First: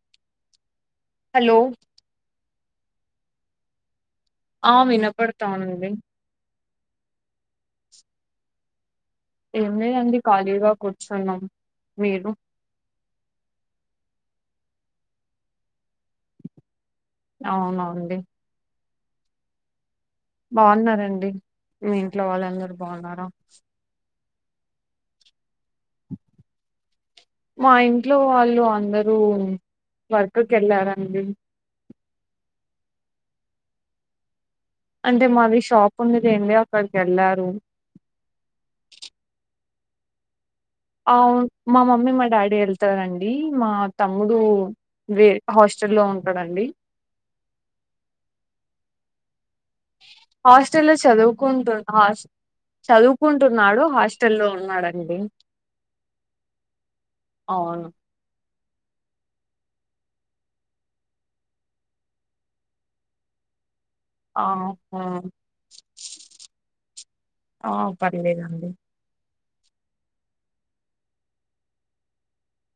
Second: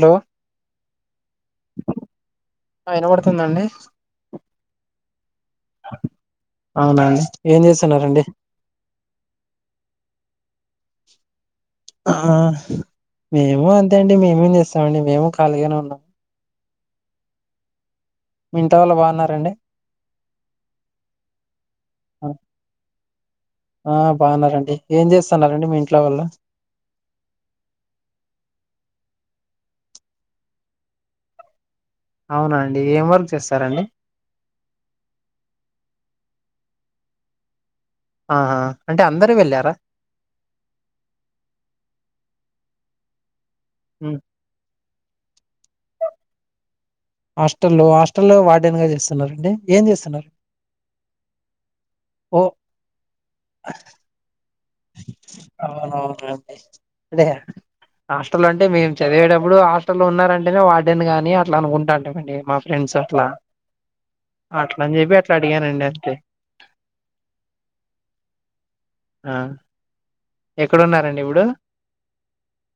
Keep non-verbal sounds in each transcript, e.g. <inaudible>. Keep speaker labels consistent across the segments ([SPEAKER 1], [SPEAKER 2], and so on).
[SPEAKER 1] Hello
[SPEAKER 2] hello
[SPEAKER 1] ఆ వినపడుతుందండి
[SPEAKER 2] ఆ వినపడతాంది
[SPEAKER 1] అవునండి ఏం చేస్తున్నారండి
[SPEAKER 2] ఏం లేదండి ఖాళీగా కూర్చున్నాం
[SPEAKER 1] ఆ
[SPEAKER 2] మీరు
[SPEAKER 1] మేము అంతే అండి మేమే చేస్తామండి మేము ఖాళీగానే ఉన్నాం
[SPEAKER 2] అవునవునండి
[SPEAKER 1] మీ ఇంట వాళ్ళు బాగున్నారండి
[SPEAKER 2] బాగున్నారండి మీ ఇంట్లో వాళ్ళందరు బాగున్నారా
[SPEAKER 1] ఆ బాగున్నారండి ఏం చేస్తున్నారండి మీ ఇంట్లో వాళ్ళు
[SPEAKER 2] మా ఇంట్లో వాళ్ళు అందరూ వర్క్కి వెళ్ళారండి
[SPEAKER 1] అవున అండి ఏం వర్క్ చేస్తారండి
[SPEAKER 2] అంటే మాది షాప్ ఉన్నది <unintelligible> అక్కడికి వెళ్ళారు
[SPEAKER 1] ఆహా అంటే అందరూ వెళ్ళారా
[SPEAKER 2] అవు మా మమ్మీ మా డాడీ వెళ్తారండి మా
[SPEAKER 1] ఉమ్.
[SPEAKER 2] తమ్ముడు వే హాస్టల్ లో ఉంటాడండి
[SPEAKER 1] హాస్టల్లో హాస్టల్లో వాడన్ గా చేస్తున్నారండి ఏం చేస్తున్నారు
[SPEAKER 2] హాస్టల్లో చదువుకుంటు హాస్
[SPEAKER 1] ఓ
[SPEAKER 2] చదువుకుంటున్నాడు హాస్టల్లో ఉన్నాడు
[SPEAKER 1] అవునవులేండి అదే
[SPEAKER 2] అవును
[SPEAKER 1] హాస్టల్లో అంటే మేము చదివేటప్పుడు హాస్టల్లో ఉన్నారంటేనే వార్డెన్ కాని అట్లా అనుకుంటాంటిమి నేను మా ఫ్రెండ్స్ అట్లా
[SPEAKER 2] ఆ
[SPEAKER 1] అట్ల అని
[SPEAKER 2] ఆ
[SPEAKER 1] చెప్పి అట్లా అడిగానండి అట్లే
[SPEAKER 2] ఆ పర్లేదండి
[SPEAKER 1] ఆ ఎక్కడున్నారండి ఇప్పుడు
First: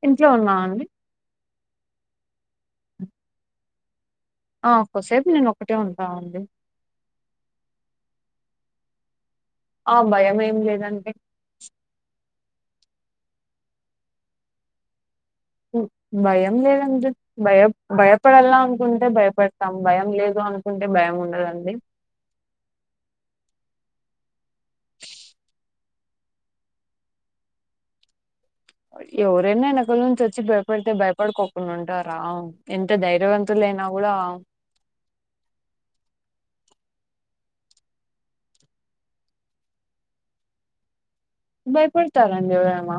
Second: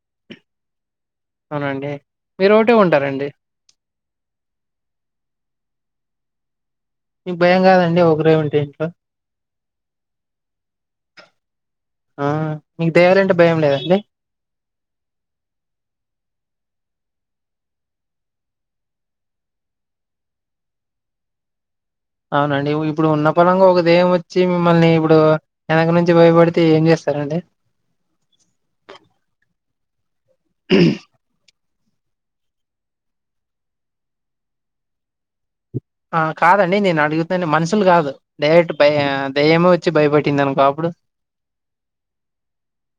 [SPEAKER 2] ఇంట్లో ఉన్నా అండి
[SPEAKER 1] అవునండి మీరు ఒకటే ఉంటారండి
[SPEAKER 2] ఆ కొసేపు నేను ఒకటే ఉంటా అండి
[SPEAKER 1] మభయం కాదండి ఒకరే ఉంటే ఇంట్లో
[SPEAKER 2] ఆ భయం ఏం లేదండి
[SPEAKER 1] ఆ మీకు దయ్యలంటే భయం లేదండి
[SPEAKER 2] భయం లేేదని చె భయ భయపడాల అనుకుంటే భయపడతాం భయం లేదు అనుకుంటే భయం ఉండదండి
[SPEAKER 1] అవునండి ఇప్పుడు ఉన్న పలంగా ఒక దయ్యం వచ్చి మిమ్మల్ని ఇప్పుడు ఎనక నుంచి భయపడితే ఏం చేస్తారండి
[SPEAKER 2] ఎవరెన ఏనక నుంచి వచ్చి భయపడితే భయప డుకోకుండా ఉంటారా ఎంత ధైర్యవంతులు అయినా కూడా
[SPEAKER 1] ఆ కాదండి నేను అడిగుతను మనుషులు కాదు డైరెక్ట్ బ దయ్యమే వచ్చి భయపెట్టిందనుకో అప్పుడు
[SPEAKER 2] భయపడతారు అండి ఎవరైనా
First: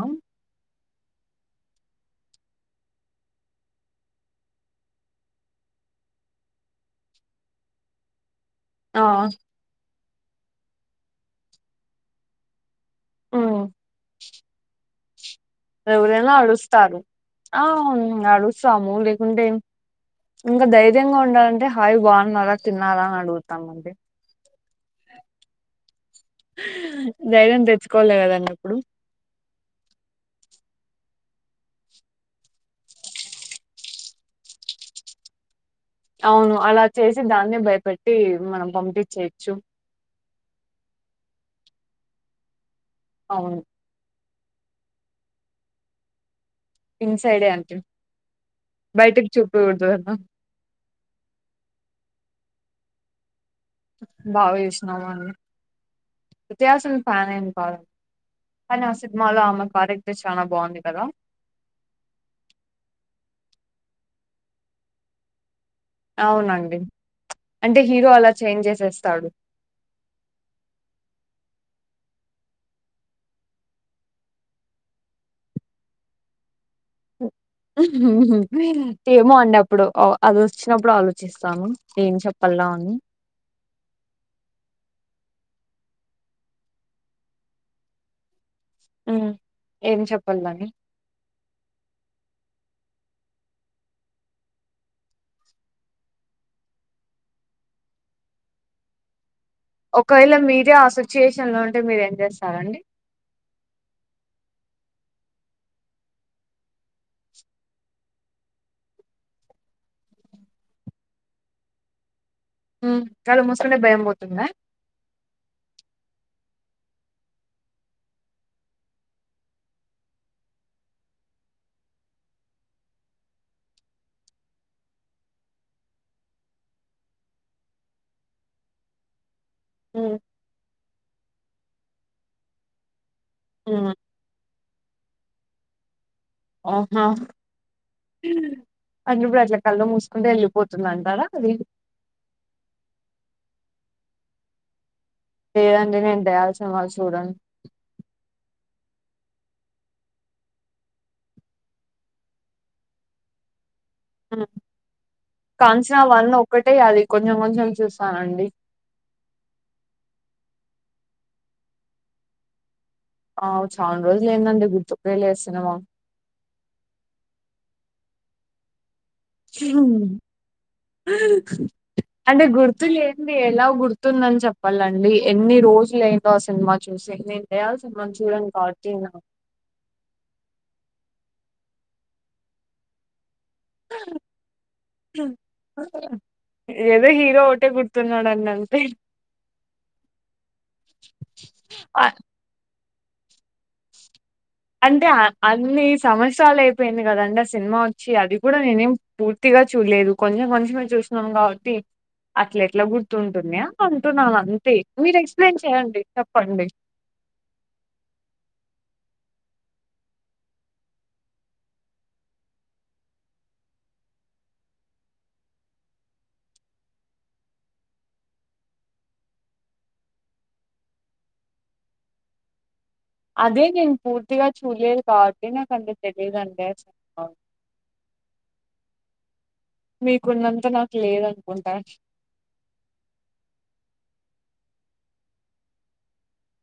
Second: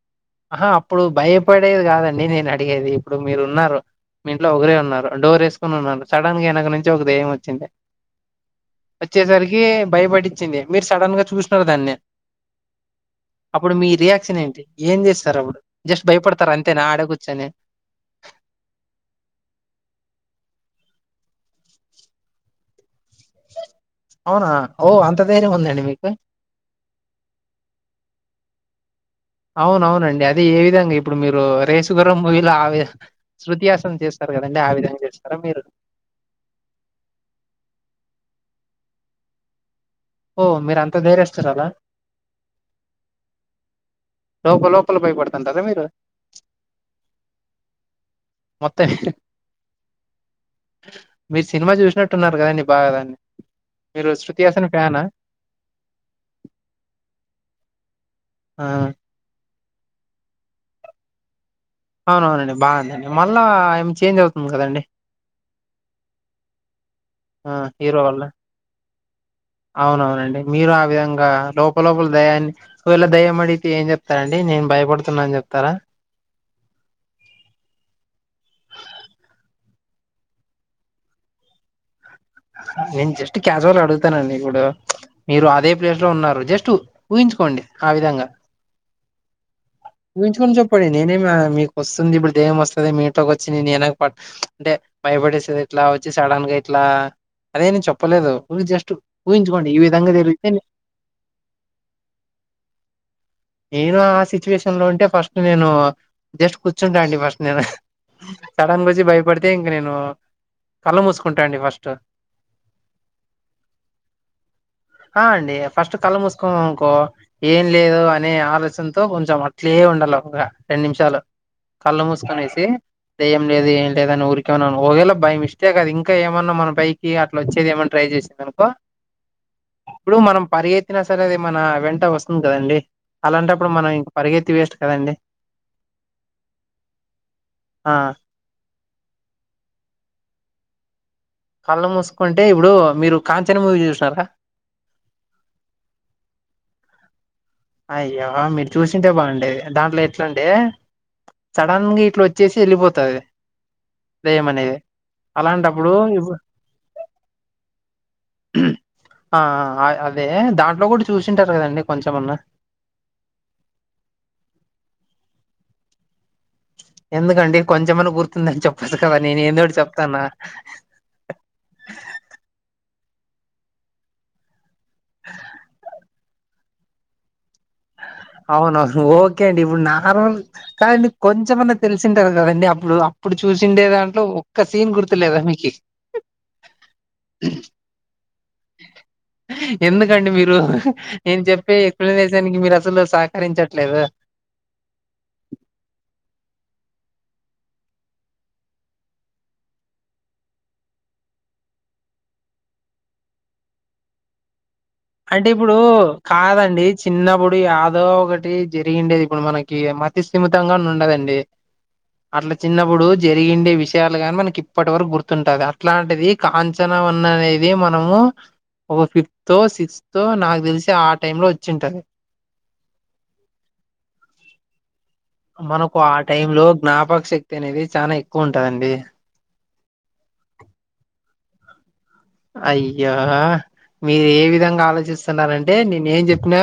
[SPEAKER 1] ఆహా అప్పుడు భయపడేది కాదండి నేను అడిగేది ఇప్పుడు మీరు ఉన్నారు మీ ఇంట్లో ఒకరే ఉన్నారు డోర్ ఏసుకని ఉన్నారు సడన్‌గా వెనుక నుంచి ఒక దేయం వచ్చింది
[SPEAKER 2] ఆ
[SPEAKER 1] వచ్చేసరికి భయపడిచింది మీరు సడన్గా చూసిన్నారు దాన్ని
[SPEAKER 2] ఉమ్
[SPEAKER 1] అప్పుడు మీ రియాక్షన్ ఏంటి ఏం చేస్తారు అప్పుడు జస్ట్
[SPEAKER 2] ఎవరైనా
[SPEAKER 1] భయపడతారు అంతేనా
[SPEAKER 2] అరుస్తారు
[SPEAKER 1] ఆడ కూర్చొని
[SPEAKER 2] ఆ అరుస్తాము లేకుంటే ఇంకా ధైర్యంగా ఉండాలంటే హాయ్ బాగున్నారా తిన్నారా అడుగుతామండి
[SPEAKER 1] అవునా ఓ అంత ధైర్యం ఉందండి మీకు
[SPEAKER 2] ధైర్యం తెచ్చుకోవాలి కదండీ అప్పుడు
[SPEAKER 1] అవునవునండి అదే ఏ విధంగా ఇప్పుడు మీరు రేసుగుర్రం మూవీలో ఆవె శృతిహాసన్ చేస్తారు కదండి ఆ విధంగా చేస్తారా మీరు
[SPEAKER 2] అవును అలా చేసి దాన్నే భయపెట్టి మనం పంపిచేయచ్చు
[SPEAKER 1] ఓ మీరు అంతా ధైర్యస్తురాల
[SPEAKER 2] అవును
[SPEAKER 1] లోపల లోపల భయపడుతుంటారా మీరు
[SPEAKER 2] ఇన్ సైడే అంటే
[SPEAKER 1] మొత్తం
[SPEAKER 2] బయటికి చూపియకూడదు కదా
[SPEAKER 1] మీరు సినిమా చూసినట్టున్నారు కదండి బాగా దాన్ని మీరు శృతిహాసన్ ఫ్యానా
[SPEAKER 2] శృతిహాసన్ ఫ్యాన్ ఏం కాదు కానీ ఆ సినీ మాలో ఆమె కార్యెక్టర్ చానా బాగుంది కదా
[SPEAKER 1] అవునవునండి బాగుందండి మళ్ళీ ఆమె చేంజ్ అవుతుంది కదండి
[SPEAKER 2] అవునండి
[SPEAKER 1] ఆ
[SPEAKER 2] అంటే హీరో
[SPEAKER 1] వల్ల
[SPEAKER 2] అలా చేంజ్ చేసేస్తాడు
[SPEAKER 1] అవునవునండి మీరు ఆ విధంగా లోపల లోపల దయాన్ని ఒకవేళ దయ్యం అడిగితే ఏం చెప్తారండి నేను భయపడుతున్నా అని చెప్తారా
[SPEAKER 2] ఏమో అండి అప్పుడు అది వచ్చినప్పుడు ఆలోచిస్తాను ఏం చెప్పాలా అని
[SPEAKER 1] నేను జస్ట్ క్యాజువల్‌గా అడుగుతానండి ఇప్పుడు మీరు అదే ప్లేసులో ఉన్నారు జస్ట్ ఊహించుకోండి ఆ విధంగా
[SPEAKER 2] ఉమ్ ఏం
[SPEAKER 1] ఊహించుకొని
[SPEAKER 2] చెప్పాలని
[SPEAKER 1] చెప్పండి నేనేమీ మీకు వస్తుంది ఇప్పుడు దయ్యం వస్తాది మీ ఇంట్లోకి వచ్చి నీనేక ప అంటే భయపడిస్తాది ఇట్లా వచ్చి సడన్గా ఇట్లా అదేమి చెప్పలేదు ఊకే జస్ట్ ఊహించుకోండి ఈ విధంగా
[SPEAKER 2] ఒకవేళ
[SPEAKER 1] జరిగితే
[SPEAKER 2] మీరే ఆ సిచ్యుయేషన్‌లో ఉంటే మీరు ఏం చేస్తారండి
[SPEAKER 1] నేను ఆ సిచ్యువేషన్‌లో ఉంటే ఫస్ట్ నేను జస్ట్ కూర్చుంటా అండి ఫస్ట్ నేను సడన్‌గా వచ్చి భయపడితే ఇంక నేను కళ్ళు మూసుకుంటా అండి ఫస్ట్
[SPEAKER 2] ఉమ్మ్ కళ్ళు ముసుకుంటే భయం పోతుందా
[SPEAKER 1] ఆ అండి ఫస్ట్ కళ్ళు మూసుకున్నామనుకో ఏం లేదు అ అనే ఆలోచనతో కొంచెం అట్లే ఉండాల ఒక రెండు నిమిషాలు కళ్ళు మూసుకంనేసి దయ్యం లేదు ఏం లేదని ఊరికే ఉన్నావ్ ఒకవేళ బై మిస్టేక్ అది ఇంకా ఏమన్నా మన పై కి అట్లా వచ్చేది ఏమన్నా ట్రై చేసిందనుకో అప్పుడు
[SPEAKER 2] ఉమ్
[SPEAKER 1] మనం పరిగెత్తిన సరే అది మన వెంట వస్తుంది కదండి అలాంటప్పుడు
[SPEAKER 2] ఉమ్
[SPEAKER 1] మనం పరిగెత్తి వేస్ట్ కదండి
[SPEAKER 2] ఆహా
[SPEAKER 1] ఆ
[SPEAKER 2] ఉమ్మ్ అది నువ్వే అట్ల కళ్ళు మూసుకుంటే యెళ్ళిపోతుంది అంటారా అది
[SPEAKER 1] కళ్ళు మూసుకుంటే ఇప్పుడు మీరు కాంచన మూవీ చూసినారా
[SPEAKER 2] లేదండి నేను దయ్యాల సినిమాలు చూడను
[SPEAKER 1] అయ్యో మీరు చూసుంటే బాగుండేది దాంట్లో ఎట్లంటే సడన్గా ఇట్లా వచ్చేసి ఎళ్ళిపోతది
[SPEAKER 2] ఉమ్
[SPEAKER 1] అలాంటప్పుడు
[SPEAKER 2] కాంచన వన్
[SPEAKER 1] ఇప్పుడు
[SPEAKER 2] ఒక్కటే అది కొంచెం కొంచెం చూసానండి
[SPEAKER 1] ఆ ఆ ఆ అదే దాంట్లో గూడా చూసింటారు కదండి కొంచెమన్నా
[SPEAKER 2] ఆ చాన రోజులు అయిదండి గుర్తుకే లేదు సినిమా
[SPEAKER 1] ఎందుకండి కొంచెంమైనా గుర్తుందని చెప్పొచ్చు కదా నేను ఏందో ఒకటి చెప్తన్నా
[SPEAKER 2] అంటే గుర్తులేంది ఎలా గుర్తుందని చెప్ వాళ్ళండి ఎన్ని రోజులైందో ఆ సినిమా చూసి నేను దయ్యాల సినిమాని చూడను గాబట్టి
[SPEAKER 1] అవునవును
[SPEAKER 2] నా
[SPEAKER 1] ఓకే అండి ఇప్పుడు నార్మల్ కాదండి కొంచెమన్నా తెలిసుంటది కదండి అప్పుడు ఇప్పుడు చూసిండే దాంట్లో ఒక్క సీన్ గుర్తులేదా మీకి
[SPEAKER 2] టున్నడనన్
[SPEAKER 1] ఎందుకండి మీరు నేను చెప్పే
[SPEAKER 2] ఆ
[SPEAKER 1] ఎక్ప్స్లనేషన్ దానికి మీరు అసలు సహకరించట్లేదు
[SPEAKER 2] అంటే అన్ని సంవత్సరాలు అయిపోయింది కదండి ఆ సినిమా వచ్చి అది గూడా నేనేం పూర్తి పూర్తిగా చూడలేదు కొంచెం కొంచమే చూసిన్నాం గాబట్టి అట్ల ఎట్లా గుర్తుంటున్నాయా అంటున్నా అంతే మీరు
[SPEAKER 1] అంటే
[SPEAKER 2] ఎక్స్ప్లెయిన్
[SPEAKER 1] ఇప్పుడు
[SPEAKER 2] చేయండి చెప్పండి
[SPEAKER 1] కాదండి చిన్నప్పుడు ఏదో ఒకటి జరిగిండేది ఇప్పుడు మనకి మతిస్థిమితంగా ఉండదండి అట్ల చిన్నప్పుడు జరిగిండే విషయాలు గాని మనకి ఇప్పటి వరకు గుర్తుంటది అట్లాంటిది కాంచనా వన్ అనేది మనము ఒక ఫిఫ్త్ తో సిక్స్త్ తో నాకు దెలిసి ఆ టైమ్ లో వచ్చుంటది
[SPEAKER 2] అదే నేను పూర్తిగా చూలేదు కాబట్టి నాకు అంత తెలియదండి అసలు
[SPEAKER 1] తినేది చానా ఎక్కువ ఉంటదండి
[SPEAKER 2] మీకున్నంత నాకు లేదనుకుంటా
[SPEAKER 1] అయ్యో మీరు ఏ విధంగా ఆలోచిస్తున్నారంటే నేను ఏం జెప్పినా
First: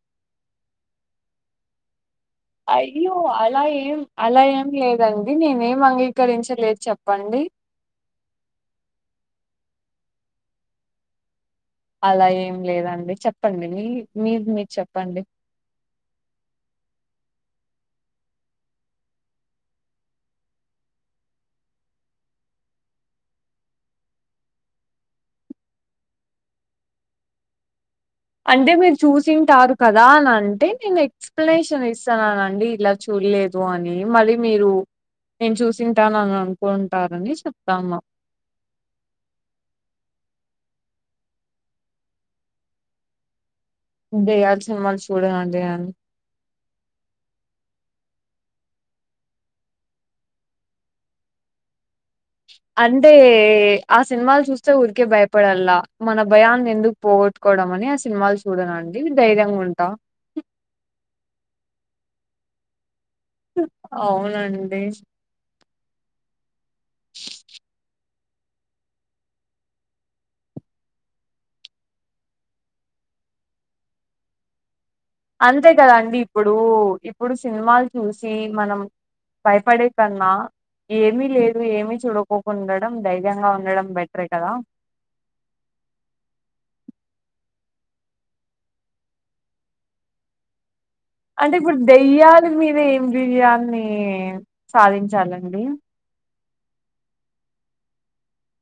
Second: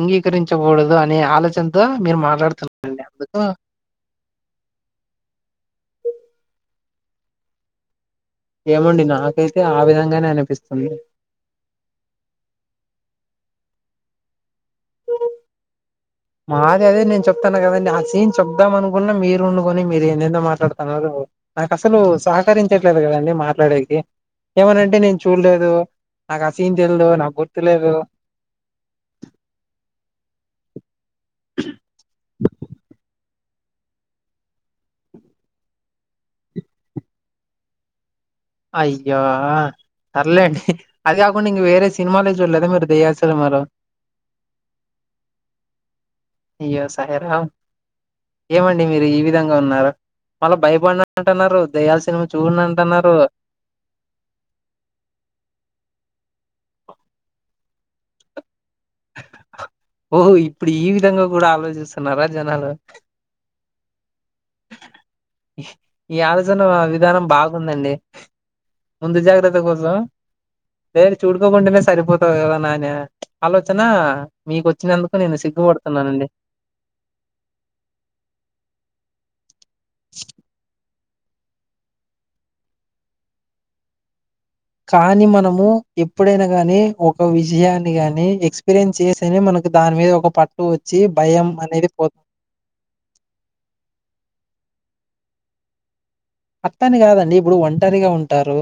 [SPEAKER 1] అంగీకరించగూడదు అనే ఆలోచనతో మీరు మాట్లాడు
[SPEAKER 2] అయ్యో అలా ఏం అలా ఏం లేదండి నేనేమ్ అంగీకరించలేదు చెప్పండి
[SPEAKER 1] ఏమండి నాకైతే ఆ విధంగానే అనిపిస్తుంది
[SPEAKER 2] అలా ఏం లేదండి చెప్పండి మీ మీది మీరు చెప్పండి
[SPEAKER 1] మాది అదే నేను చెప్తాను కదండి ఆ సీన్ చెప్దాం అనుకున్న మీరు వండుకొని మీరు ఏందెందో మాట్లాడుతున్నారు నాకు అసలు సహకరించట్లేదు కదండి మాట్లాడేకి ఏమనంటే నేను చూడలేదు నాకు అ సీన్ తెలిదు నాకు గుర్తులేదు
[SPEAKER 2] అంటే మీరు చూసింటారు కదా అని అంటే నేను ఎక్ ఎక్స్ప్లనేషన్ ఇస్తన్నానండి ఇలా చూడలేదు అని మళ్ళీ మీరు నేను చూసింటానని అనుకుంటారని చెప్తనా
[SPEAKER 1] అయ్యో పర్లేండి అది కాకుండా ఇంగ వేరే సినిమాలే చూడలేదా మీరు దయ్యాల సినిమాలూ
[SPEAKER 2] దయ్యాల సినిమాలు చూడనండి నేను
[SPEAKER 1] ఇయ్యో సాయిరాం ఏమండి మీరు ఈ విధంగా ఉన్నారు మళ్ళా భయపడనం అంటున్నారు దయ్యాల సినిమా చూడను
[SPEAKER 2] అండే
[SPEAKER 1] అంటున్నారు
[SPEAKER 2] ఆ సినిమాలు చూస్తే ఊరికే భయపడాలా మన భయాన్ని ఎందుకు పోగొట్టుకోవడం అని ఆ సినిమాలు చు చూడనండి ధైర్యంగా ఉంటా
[SPEAKER 1] ఓహో ఇప్పుడు ఈ విధంగా కూడా ఆలోచిస్తున్నారా జనాలు
[SPEAKER 2] అవునండి
[SPEAKER 1] ఈ ఆలోచన విధానం బాగుందండి ముందు జాగ్రత్త కోసం వేర చూడుకోకుండానే సరిపోతావు కదా నాని ఆలోచన మీకు వచ్చినందుకు నేను సిగ్గుపడుతున్నానండి
[SPEAKER 2] నువ్వు ఇప్పుడు సినిమాలు చూసి మనం భయపడే కన్నా ఏమి లేదు ఏమి చూడకోకుండడం ధైర్యంగా ఉండడం బెటరే కదా
[SPEAKER 1] కానీ మనము ఎప్పుడైనా గాని ఒక విజయాన్ని గాని ఎక్స్పీరియన్స్ చేసి తేనే దాని మీద ఒక పట్టు వచ్చి భయం అనేది పో
[SPEAKER 2] మీద్ మీది ఏం బిర్యానీ సాధించాలండి
[SPEAKER 1] అత్తాన్ని కాదండి ఇప్పుడు ఒంటరిగా ఉంటారు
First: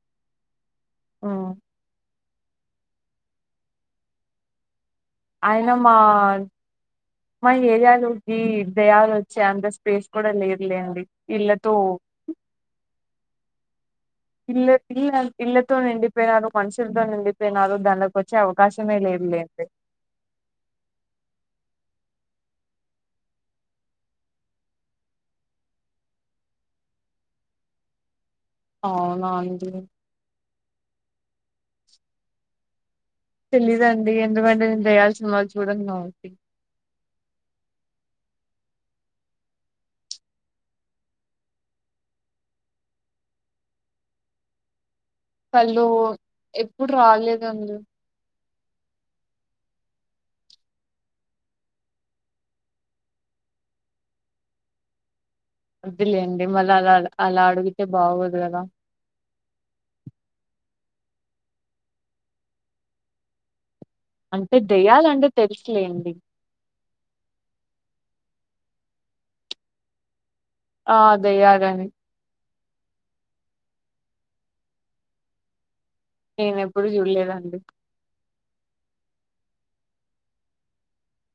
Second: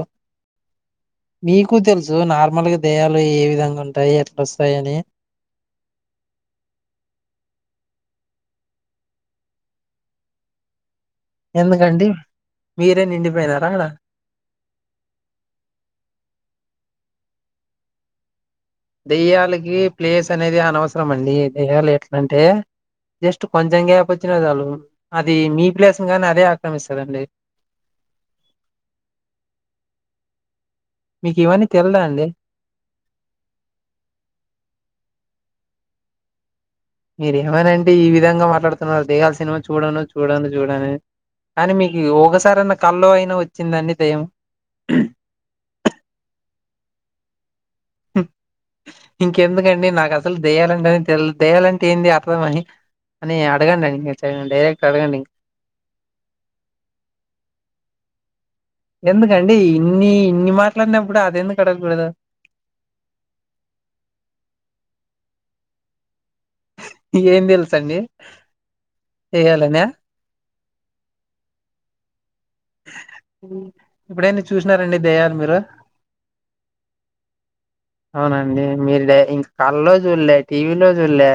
[SPEAKER 2] హ్మ్
[SPEAKER 1] మీకు తెలుసు ఇప్పుడు నార్మల్ గా దయ్యాలు ఏ విధంగా ఉంటాయి ఎట్లా వస్తాయి అని
[SPEAKER 2] అయిన మా మా ఏరియాలోకి దెయ్యాలు వచ్చే అంత స్పేస్ కూడా లేదు లెండి
[SPEAKER 1] ఎందుకండి మీరే నిండిపోయినారా ఆడ
[SPEAKER 2] పిల్లె పిల్ల ఇళ్లతో నిండిపోయినారు మనుషులతో నిండిపోయినారు దానాలకు వచ్ వచ్చే అవకాశమే లేదులేండి
[SPEAKER 1] దెయ్యాలకి ప్లేస్ అనేది అనవసరం అండి దెయ్యాలు ఎట్లా అంటే జస్ట్ కొంచెం గ్యాప్ వచ్చిన చాలు అది మీ ప్లేస్ గానీ అదే ఆక్రమిస్తదండి.
[SPEAKER 2] అవునా అండి
[SPEAKER 1] మీకు ఇవన్నీ తెల్దా అండి
[SPEAKER 2] తెలీదండి ఎందుకంటే నేను దయ్యాల సినిమాలు చూడను కావట్టి
[SPEAKER 1] మీరు ఏమైనా అంటే ఈ విధంగా మాట్లాడుతున్నారు దయ్యాల సినిమా చూడను చూడను చూడను అన్ కానీ మీకు ఒకసారి అన్నా కల్లో అయినా వచ్చిందా అండి దయ్యం
[SPEAKER 2] కల్లో ఎప్పుడు రాలేదండి
[SPEAKER 1] ఇంకెందుకండి నాకు అసలు దేయాలంటే అని తెలిదు దేయాలంటే ఏంది అర్థమని అని అడగండి అండి మీరు డైరెక్ట్ అడగండి
[SPEAKER 2] వద్దులే అండి మల్ల అలా అలా అడిగితే బాగోదు కదా
[SPEAKER 1] ఎందుకండి ఇన్ని ఇన్ని మాట్లాడినప్పుడు అది ఎందుకు అడగకూడదు
[SPEAKER 2] అంటే దెయ్యాలంటే తెలుసులేండి
[SPEAKER 1] ఏం తెలుసు అండి దెయ్యాలనే
[SPEAKER 2] ఆ దెయ్యాలని
[SPEAKER 1] ఇప్పుడన్నా చూసినారండి దయ్యాలు మీరు
[SPEAKER 2] నేనెప్పుడూ చూలేదండి
[SPEAKER 1] అవునండి మీరు డ ఇంకా కల్లో చూల్లే టీవీలో చూల్లే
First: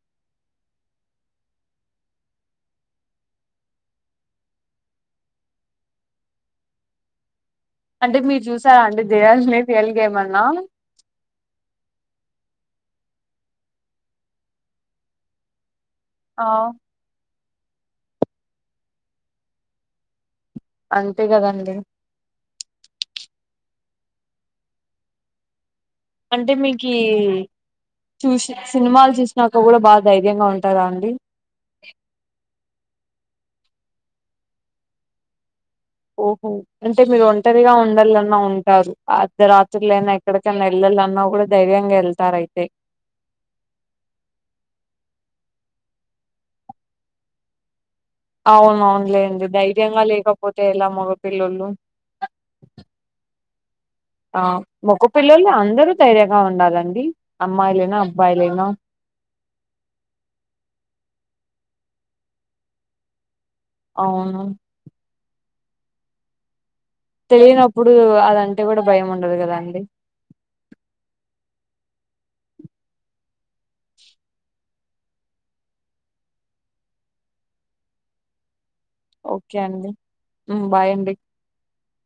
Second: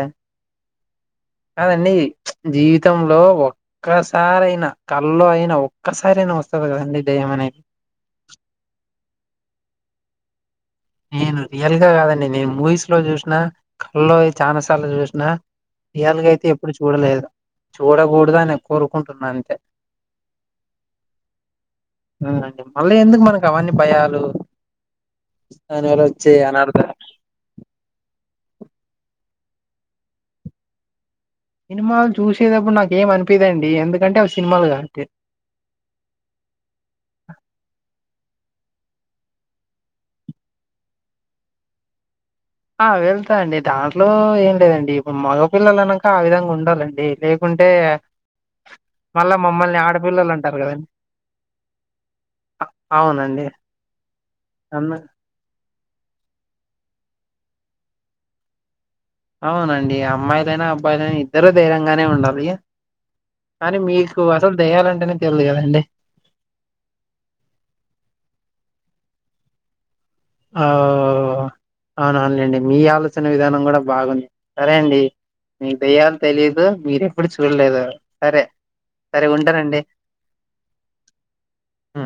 [SPEAKER 1] కాదండి ఉచ్ జీవితంలో ఒక్కసారి అయినా కల్లో అయిన ఒక్కసారైనా వస్తాది కదండి దెయ్యం మనే
[SPEAKER 2] అంటే మీరు చూసారా అండి దెయ్యాలు రియాల్గేమన్నా
[SPEAKER 1] నేను రియల్ గా కాదండి నేను మూవీస్ లో చూసినా కల్లో చానాసార్లు చూసినా రియాల్గా
[SPEAKER 2] ఆ
[SPEAKER 1] అయితే ఎప్పుడు చూడలేదు. చూడకూడదు అని కోరుకుంటున్నా అంతే
[SPEAKER 2] అంతే కదండి
[SPEAKER 1] అండి మళ్ళీ ఎందుకు మనకు అవన్నీ భయాలు దానివల
[SPEAKER 2] అంటే మీకీ చూసి సినిమాలు చూసినాక కూడా బా ధైర్యంగా ఉంటాదా అండి
[SPEAKER 1] సినిమాలు చూసేటప్పుడు నాకు ఏం అనిపియదండి ఎందుకంటే అవి సినిమాలు కాబట్టి
[SPEAKER 2] ఓహో అంటే మీరు ఒంటరిగా ఉండాలన్నా ఉంటారు అర్ధ రాత్రులు అయిన ఎక్కడికైనా వెళ్ళాలన్నా కూడా ధైర్యంగా వెళ్తా తారైతాయి
[SPEAKER 1] ఆ వెళ్తా అండి దాంట్లో ఏం లేదండి ఇప్పుడు మగ పిల్లలు అనంక ఆ విధంగా ఉండాలండి లేకుంటే
[SPEAKER 2] అవును
[SPEAKER 1] మళ్ళా
[SPEAKER 2] అవునులేండి
[SPEAKER 1] మమ్మల్ని
[SPEAKER 2] ధైర్యంగా
[SPEAKER 1] ఆడపిల్లలు అంటారు
[SPEAKER 2] లేకపోతే
[SPEAKER 1] కదండి
[SPEAKER 2] ఎలా మగపిల్లలు
[SPEAKER 1] అవునండి అన్న
[SPEAKER 2] మగ పిల్లలు అందరూ ధైర్యగా ఉండాలండి అమ్మాయిలైనా అబ్బాయిలైనా
[SPEAKER 1] అవునండి అమ్మాయిలైనా అబ్బాయిలైనా ఇద్దరు ధైర్యంగానే ఉండాలి కానీ మీకు
[SPEAKER 2] అవును
[SPEAKER 1] అసలు దయాలంటేనే తెలియదండి
[SPEAKER 2] తెలియనప్పుడు అదంటే కూడా భయం ఉండదు గదండి
[SPEAKER 1] ఆ అవునవునులేండి మీ ఆలోచన విధానం గూడా బాగుంది సరే అండి మీకు దయ్యాలు తెలీదు మీరు ఎప్పుడు చూడలేదు సరే సరే
[SPEAKER 2] ఓకే
[SPEAKER 1] ఉంటానండి
[SPEAKER 2] అండి ఉమ్ బాయ్ అండి
[SPEAKER 1] హ్మ్.